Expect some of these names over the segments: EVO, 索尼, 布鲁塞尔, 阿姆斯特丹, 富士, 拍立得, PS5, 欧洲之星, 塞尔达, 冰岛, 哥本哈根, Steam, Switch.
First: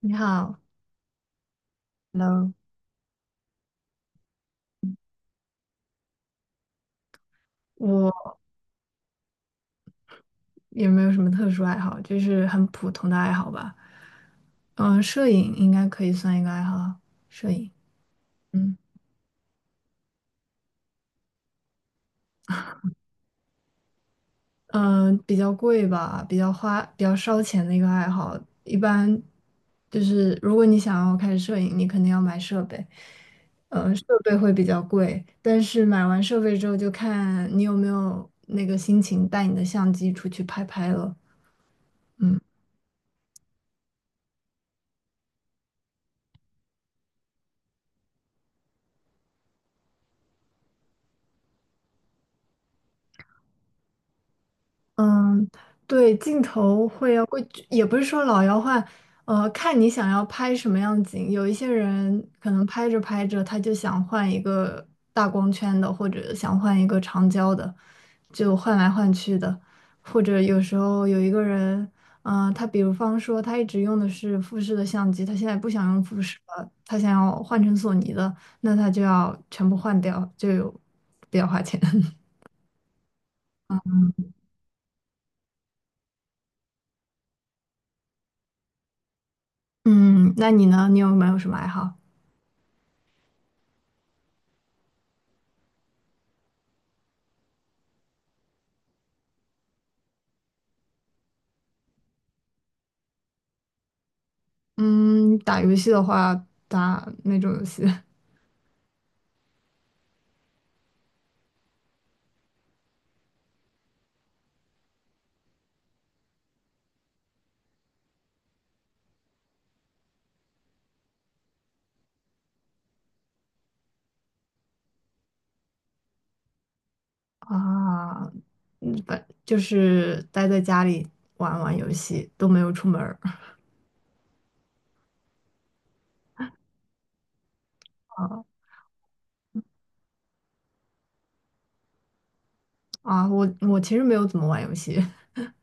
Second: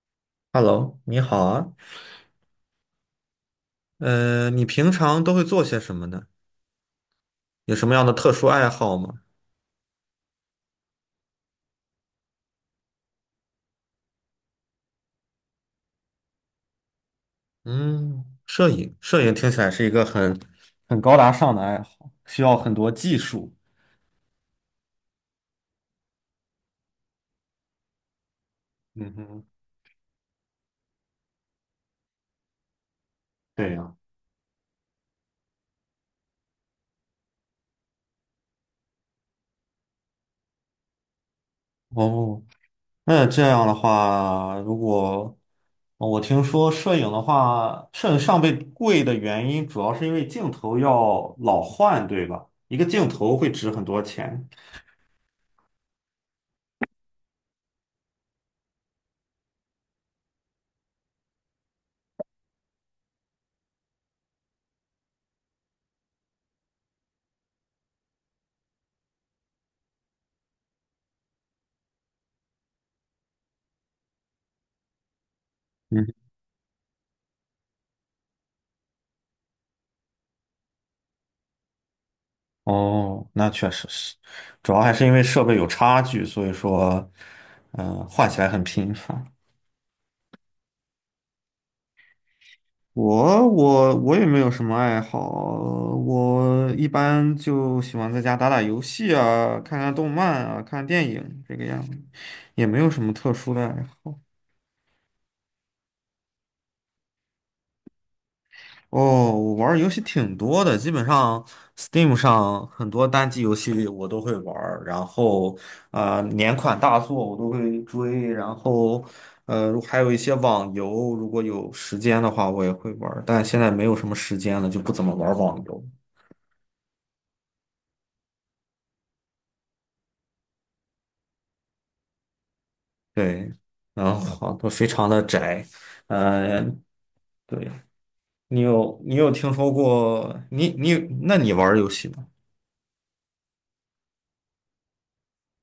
你好，Hello，你好啊，Hello，你平常都会做些什么呢？有什么样我的特殊爱好吗？也没有什么特殊爱好，就是很普通的爱好吧。嗯，摄影应该可以算一个爱好啊。摄影。嗯，摄嗯，影，摄影听起来是一个很高大上的爱好，需要很多技术。嗯，比较贵吧，比较花，比较烧钱的一个爱好。一嗯般哼，就是如果你想要开始摄影，你肯定要买设备，对呀。设备会比较贵。但是买完设备之后，就看你有没有那个心情带你的相机出去拍拍了。嗯。哦，那这样的话，哦我听说摄影的话，摄影上备贵的原因主要是因为镜头要老换，对吧？一个镜头会值很多钱。嗯，对，镜头会要会，也不是说老要换，看你想要拍什么样的景。有一些人可能拍着拍着，他就想换一个大光圈的，或者想换一个长焦的，就换来换去的。或者有时候有一个人，他比如方说他一直用的是富士的相机，他现在不想用嗯。富士了，他想要换成索尼的，那他就要全部换掉，就有比较花钱。哦，那确实是，主要还是因为设备有差距，所以说，换起来很频繁。嗯，那你呢？你有没有什么爱好？我也没有什么爱好，我一般就喜欢在家打打游戏啊，看看动漫啊，看电影这个样子，也没有什么特殊的爱好。嗯，打游戏的话，打那种游戏 哦，我玩儿游戏挺多的，基本上 Steam 上很多单机游戏我都会玩儿，然后年款大作我都会追，然后还有一些网游，如果有时间的话我也会玩儿，但现在没有什么时间了，就不怎么玩儿网游。啊，反就是待在家里玩玩游戏，都没有出门儿 对，然后都非常的宅，呃，对，啊你有你有听说过你你那你玩儿游戏吗？啊！我其实没有怎么玩游戏，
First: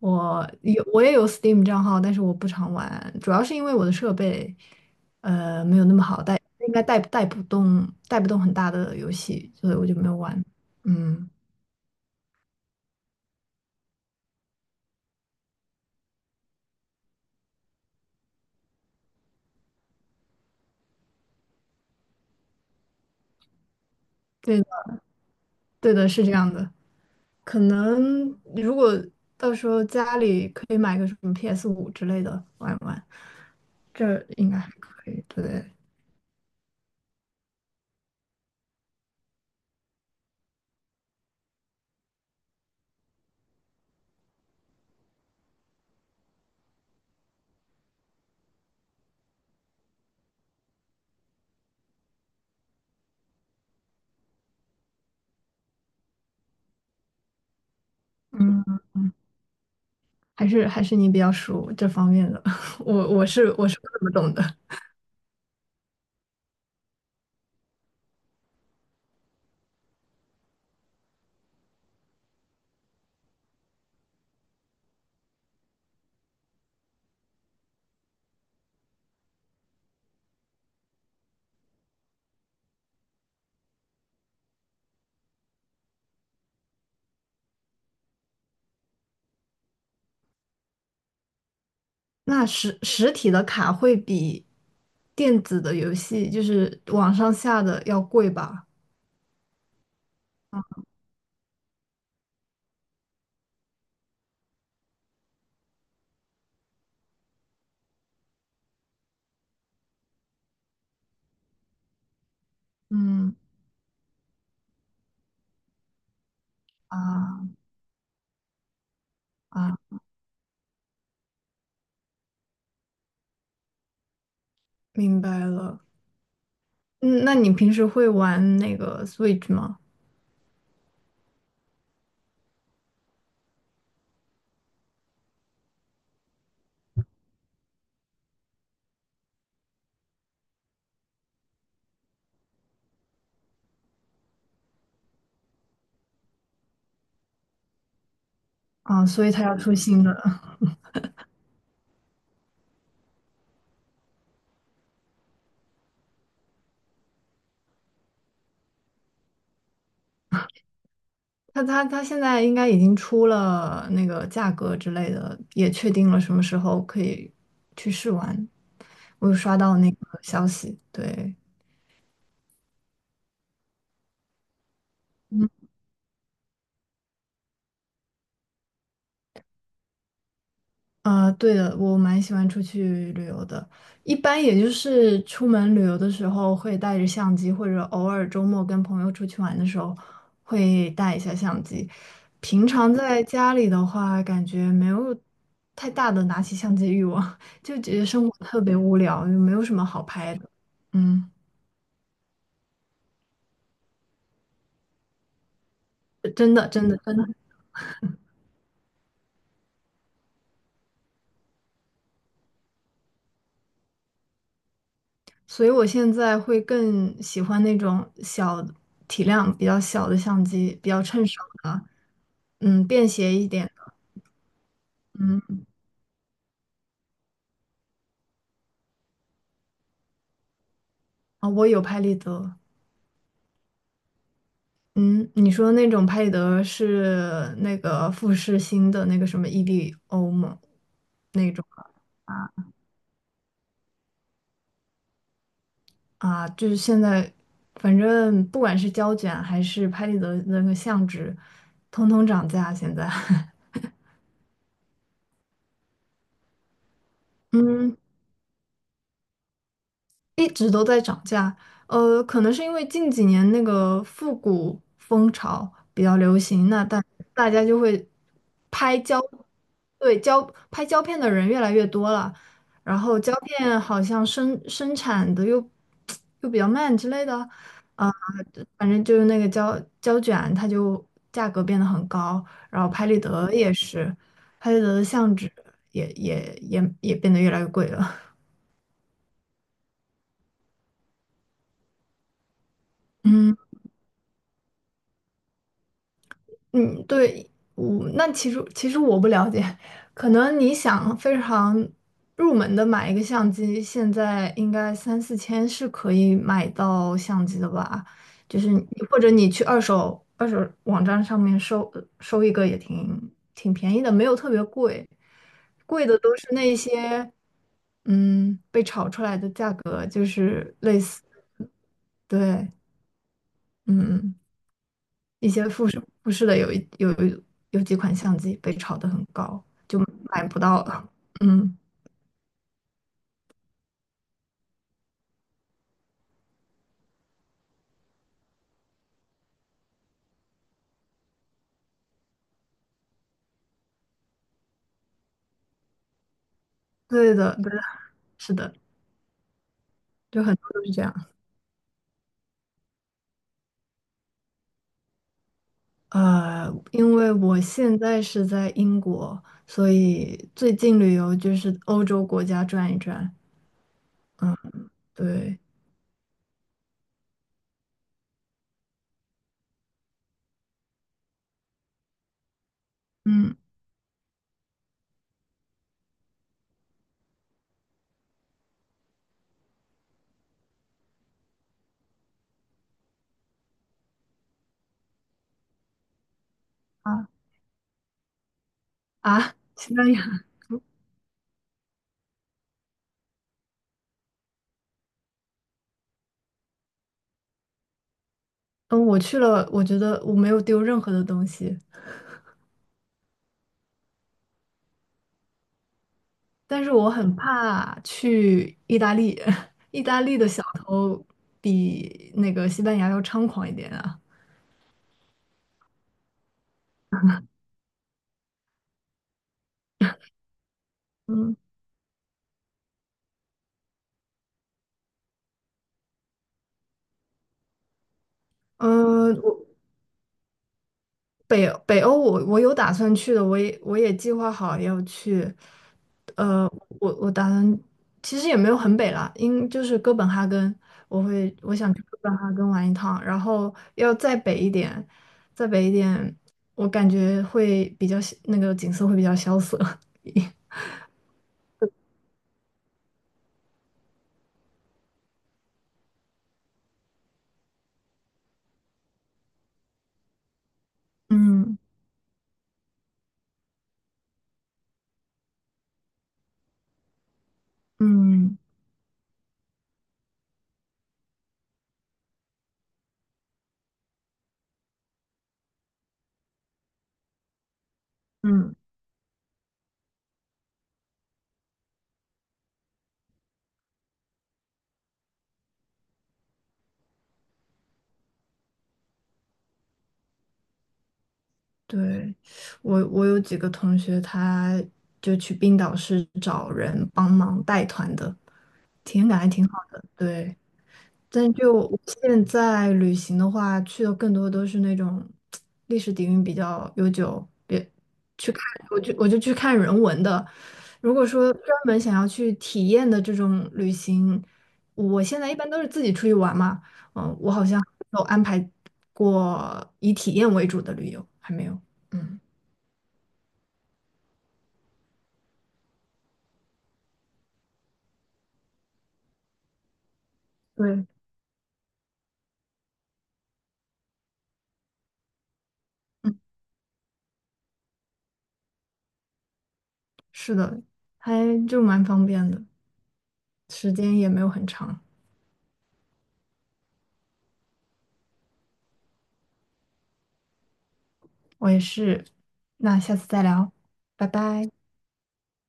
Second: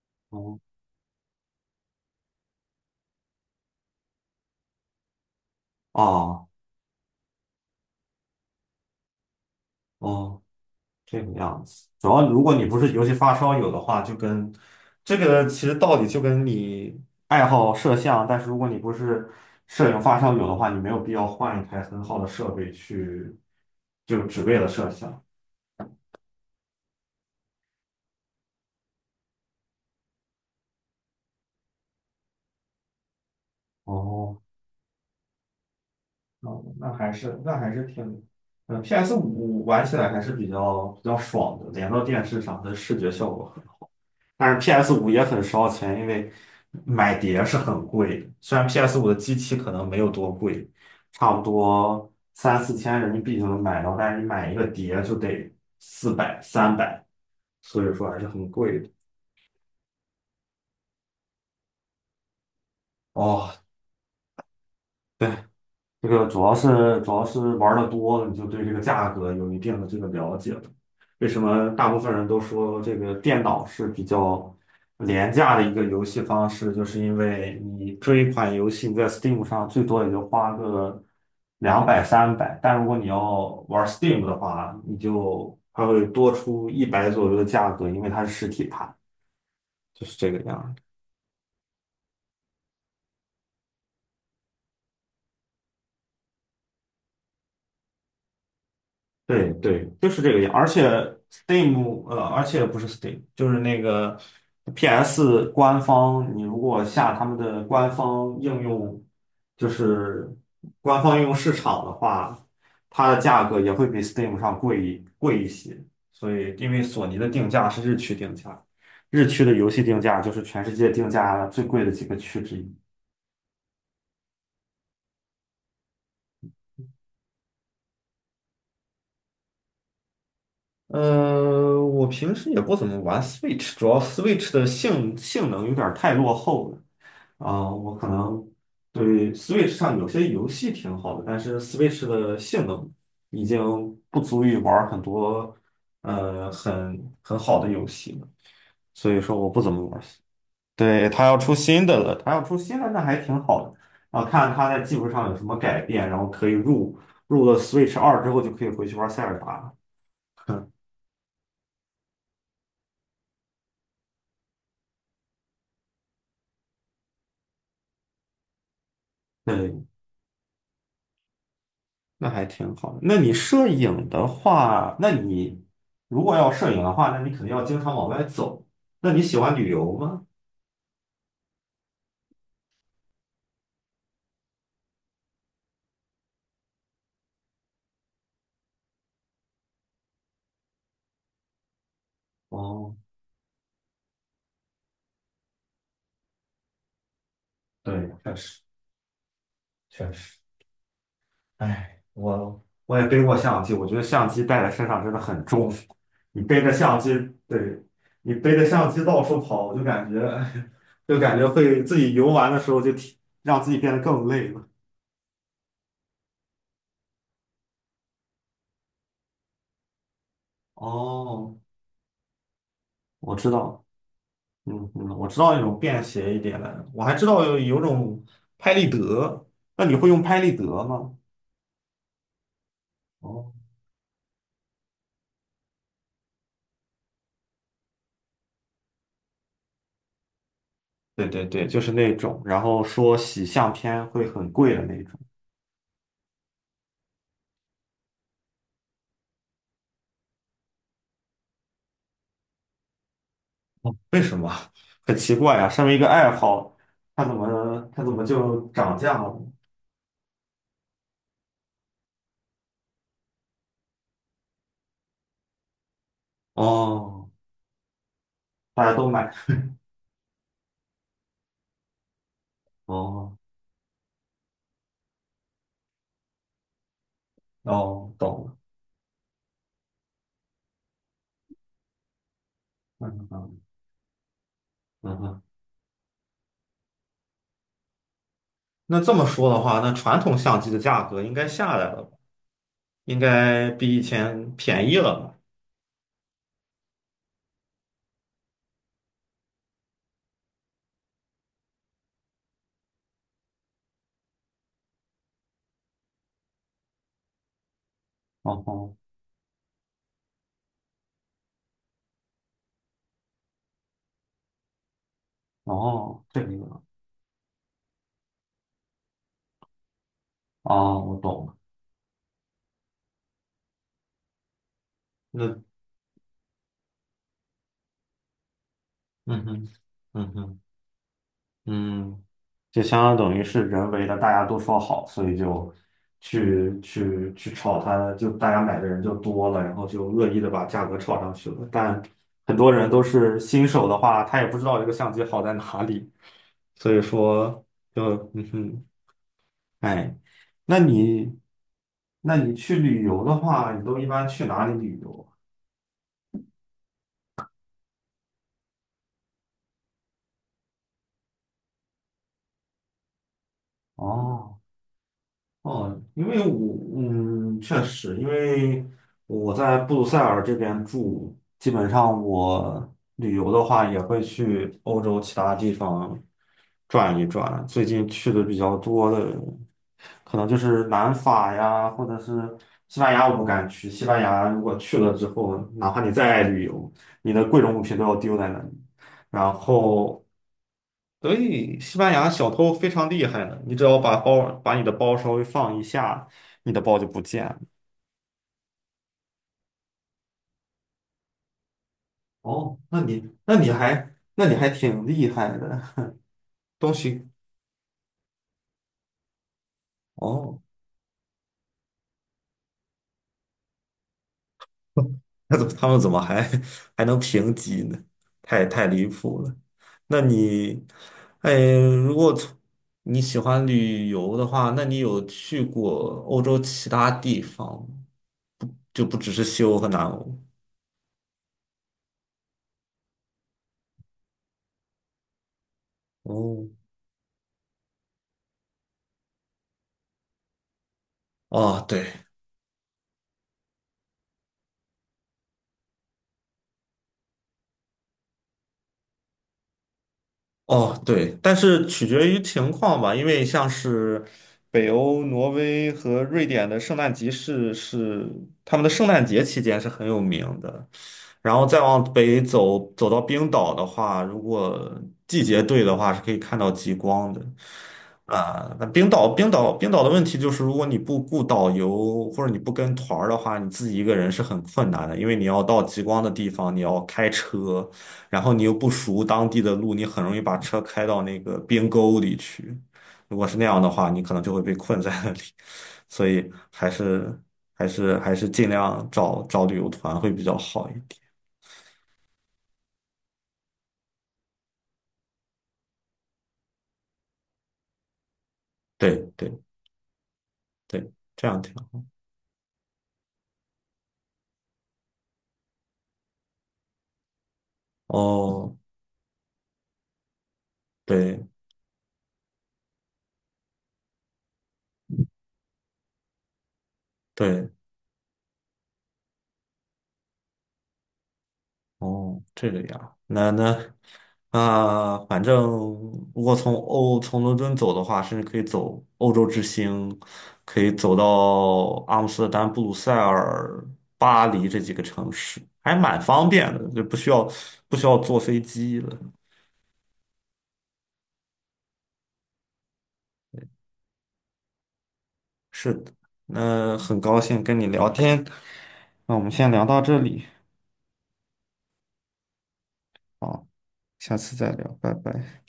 我哦有我也有 Steam 账号，但是我不常玩，主要是因为我的设备没有那么好带，哦应该带不动很大的游戏，所以我就没有哦，玩。这嗯，个样子，主要如果你不是游戏发烧友的话，这个其实道理就跟你爱好摄像，但是如果你不是摄影发烧友的话，你没有必要换一台很好的设备去，就只对为的了摄像。对的，是这样的。可能如果到时候家里可以买个什么 PS5之类的玩玩，这哦，应该还可以。对，那那还是那还是挺，呃，PS 五玩起来还是比较爽的，连到电视上，它的视觉效果。但是 PS 五也很烧钱，因为买碟是很贵的。虽然 PS 五的机器可能没有多贵，差不多3、4千人民币就能买到，但是你买一个碟就得400、三百，所以说还是很贵嗯，的。还是你比较熟这方面的，我我哦，是我是不怎么懂的。对。这个主要是玩的多了你就对这个价格有一定的这个了解了。为什么大部分人都说这个电脑是比较廉价的一个游戏方式，就是因为你这一款游戏你在 Steam 上最多也就花个200三百，但如果你要玩 Steam 的话，你就它会多出100左右的价格，因为它是实体盘，就是这个样儿。那实体的卡会比电子的游戏，就是网上下的要贵吧？对对，就是这个样。而且 Steam，而且不是 Steam，就是那个 PS 官方，你如果下他们的官方应用，就是官方应用市场的话，它的嗯价格也会比 Steam 上贵一些。所以，因为索尼的啊定价是日区定价，日区的游啊，戏定价就是全世界定价最贵的几个区之一。明白了。嗯，那你平时会玩那个 Switch 吗？我平时也不怎么玩 Switch，主要 Switch 的性能有点儿太落后了。啊、我可能对 Switch 上有些游戏挺好的，但是 Switch 的性能已经不足以玩儿很多很好的游戏了，啊，所以所以说它我要不怎出么玩新儿。的。对，它要出新的了，它要出新的那还挺好的。啊，看它在技术上有什么改变，然后可以入了 Switch 2之后就可以回去玩塞尔达。他现在应该已经出了那个价格之类的，也确定了什么时候可以去试玩。我有刷到对，那个消息，对，那还挺好的。那你摄影的话，那嗯。你如果要摄影的话，那你肯定要经常往外走。那你喜欢旅游吗？啊，对的，我蛮喜欢出去旅游的。一般也就是出门旅游的时候会带着相机，或者偶尔周末跟朋友出去玩的时候会带一下相机。平常哦，在家里的话，感觉没有太大的拿起相机欲望，就觉得对，生确活实特别无聊，就没有什么好确拍实，的。嗯，哎，我也背过相机，我觉得相机带在身上真的很重。你真背的，着真的，相机，真的。对，你背着相机到处跑，我就感觉 就感觉会自己游玩的时候就挺让自己变得更累了。所以我现在会更喜欢那种体量比较小的相机，比较趁手哦，的，嗯，便我携一知点道，的。嗯嗯，我知道那嗯，种便携一点的，我还知道有种拍立得，那你会用拍立得吗？我有拍立得。哦，嗯，你说那种拍立得是那个富士新的那个什么 EVO 吗？对对那种对，就是那啊种，然后说洗相片会很贵的那种，啊，就是现在，反正不管是胶卷还是拍立得的那个相纸，通通涨价现在。哦为什么？很奇怪啊，身为一个爱好，它怎么嗯，它怎么就涨价了？一直都在涨价。呃，可能是因为近几年那个复古风潮比较流行，那大哦，大家就会大家拍都胶，买，对，胶，拍胶片的人越来越多了，然后胶哦片好像生产的又 又比较慢之类的，啊、哦，懂了，反正就是那个胶卷，它就价格变得很高，然后拍立嗯得嗯也是，拍立得的嗯相哼。纸也变得越来越贵了，那这么说的话，那传统相机的价格应该下来了吧？应 嗯。该比以前便宜了吧？嗯，对，那其实我不了解，可能你想非常入门的买一个相机，现在应该三四千是可以买到相机的吧？就哦是你哦或者你去二手网站上面收收一个也挺便宜的，没有特别贵，贵的哦，都这是个那样些被炒出来的价格，就是类哦，我似，懂了。对，嗯。一些那富士的有几款相机被炒得很嗯高，哼，就嗯买不哼，到了。嗯，嗯，就相当等于是人为的，大家都说好，所以就去炒它，就大家买的人就多了，然后就恶意的把价格炒上去了。但很多人都是新手的话，他也不知道这个相机好在哪里，所以对的，说对的，就嗯是的，哼，哎，就很多那都是这样。你那你去旅游的话，你都一般去哪里旅游因为我现在是在英国，所以最近旅游就是欧洲国家转一转。啊？哦。对，哦，因为我确实，因为我在布鲁塞尔这边住，基本上我旅游嗯的话也会去欧洲其他地方转一转。最近去的比较多的，可能就是南法呀，或者是西班牙，我不敢去。西班牙如果去了之后，哪怕你再爱旅游，啊你的贵重物品都要丢在那里。然西班后牙，所以西班牙小偷非常厉害的，你只要把包把你的包稍微放一下，你的包就不见了。嗯，我去了，我觉得我没有丢任何的东西，哦，那你还挺厉害的，但是东我西很怕去意大利，意大利的哦，小偷比那个西班牙要猖狂一点啊。那怎么他们怎么还 还能评级呢？太离谱了。那你，哎，嗯如果从你喜欢旅游的话，那你有去过欧洲其他地方吗？就不只嗯，是西欧和南欧。北欧我有打算去的，我也计划好要去。呃，哦，我打算其实也没有很北啦，就是哥本哈根，我会我哦，想去对，哥本哈根玩一趟，然后要再北一点，再北一点，我感觉会比较那个景色会比较萧瑟。哦，对，但是取决于情况吧，因为像是北欧、挪威和瑞典的圣诞集市是他们的圣诞节期间是很有名的，然后嗯再往北走，走到冰岛的话，如果季节对的话，是可以看到极光的。嗯。啊，那冰岛的问题就是，如果你不雇导游或者你不跟团儿的话，你自己一个人是很困难的，因为你要到极光的地方，你要开车。然后你又嗯，不熟当地的路，你很容易把车开到那个边沟里去。如果是那样的话，你可能就会被困在那里。所以还是尽量找找旅游团会比较好一点。对，我有几个同学，他就去冰岛是找人帮忙带团的，对体验感还对挺好的。对。对，这但样挺就好。现在旅行的话，去的更多都是那种历史底蕴比较悠久，别去看，哦，我就去看人文的。如果对说专门想要去体验的这种旅行，我现在一般都是自己出去玩嘛，嗯，我好对。像没有安排过以体验为主的旅游，还没有。嗯，哦，这个呀，那那啊，反正如果从伦敦走的话，甚至可以走欧洲之星，可以对，走到阿姆斯特丹、布鲁塞尔、巴黎这几个城市，还蛮嗯，方便的，就不需要坐飞机了。是的，还就蛮方便的，时间也没有很长。是的，那很高兴跟你聊天，那我们先聊到这里，我也是，那下次再好，聊，拜下次拜。再聊，拜拜。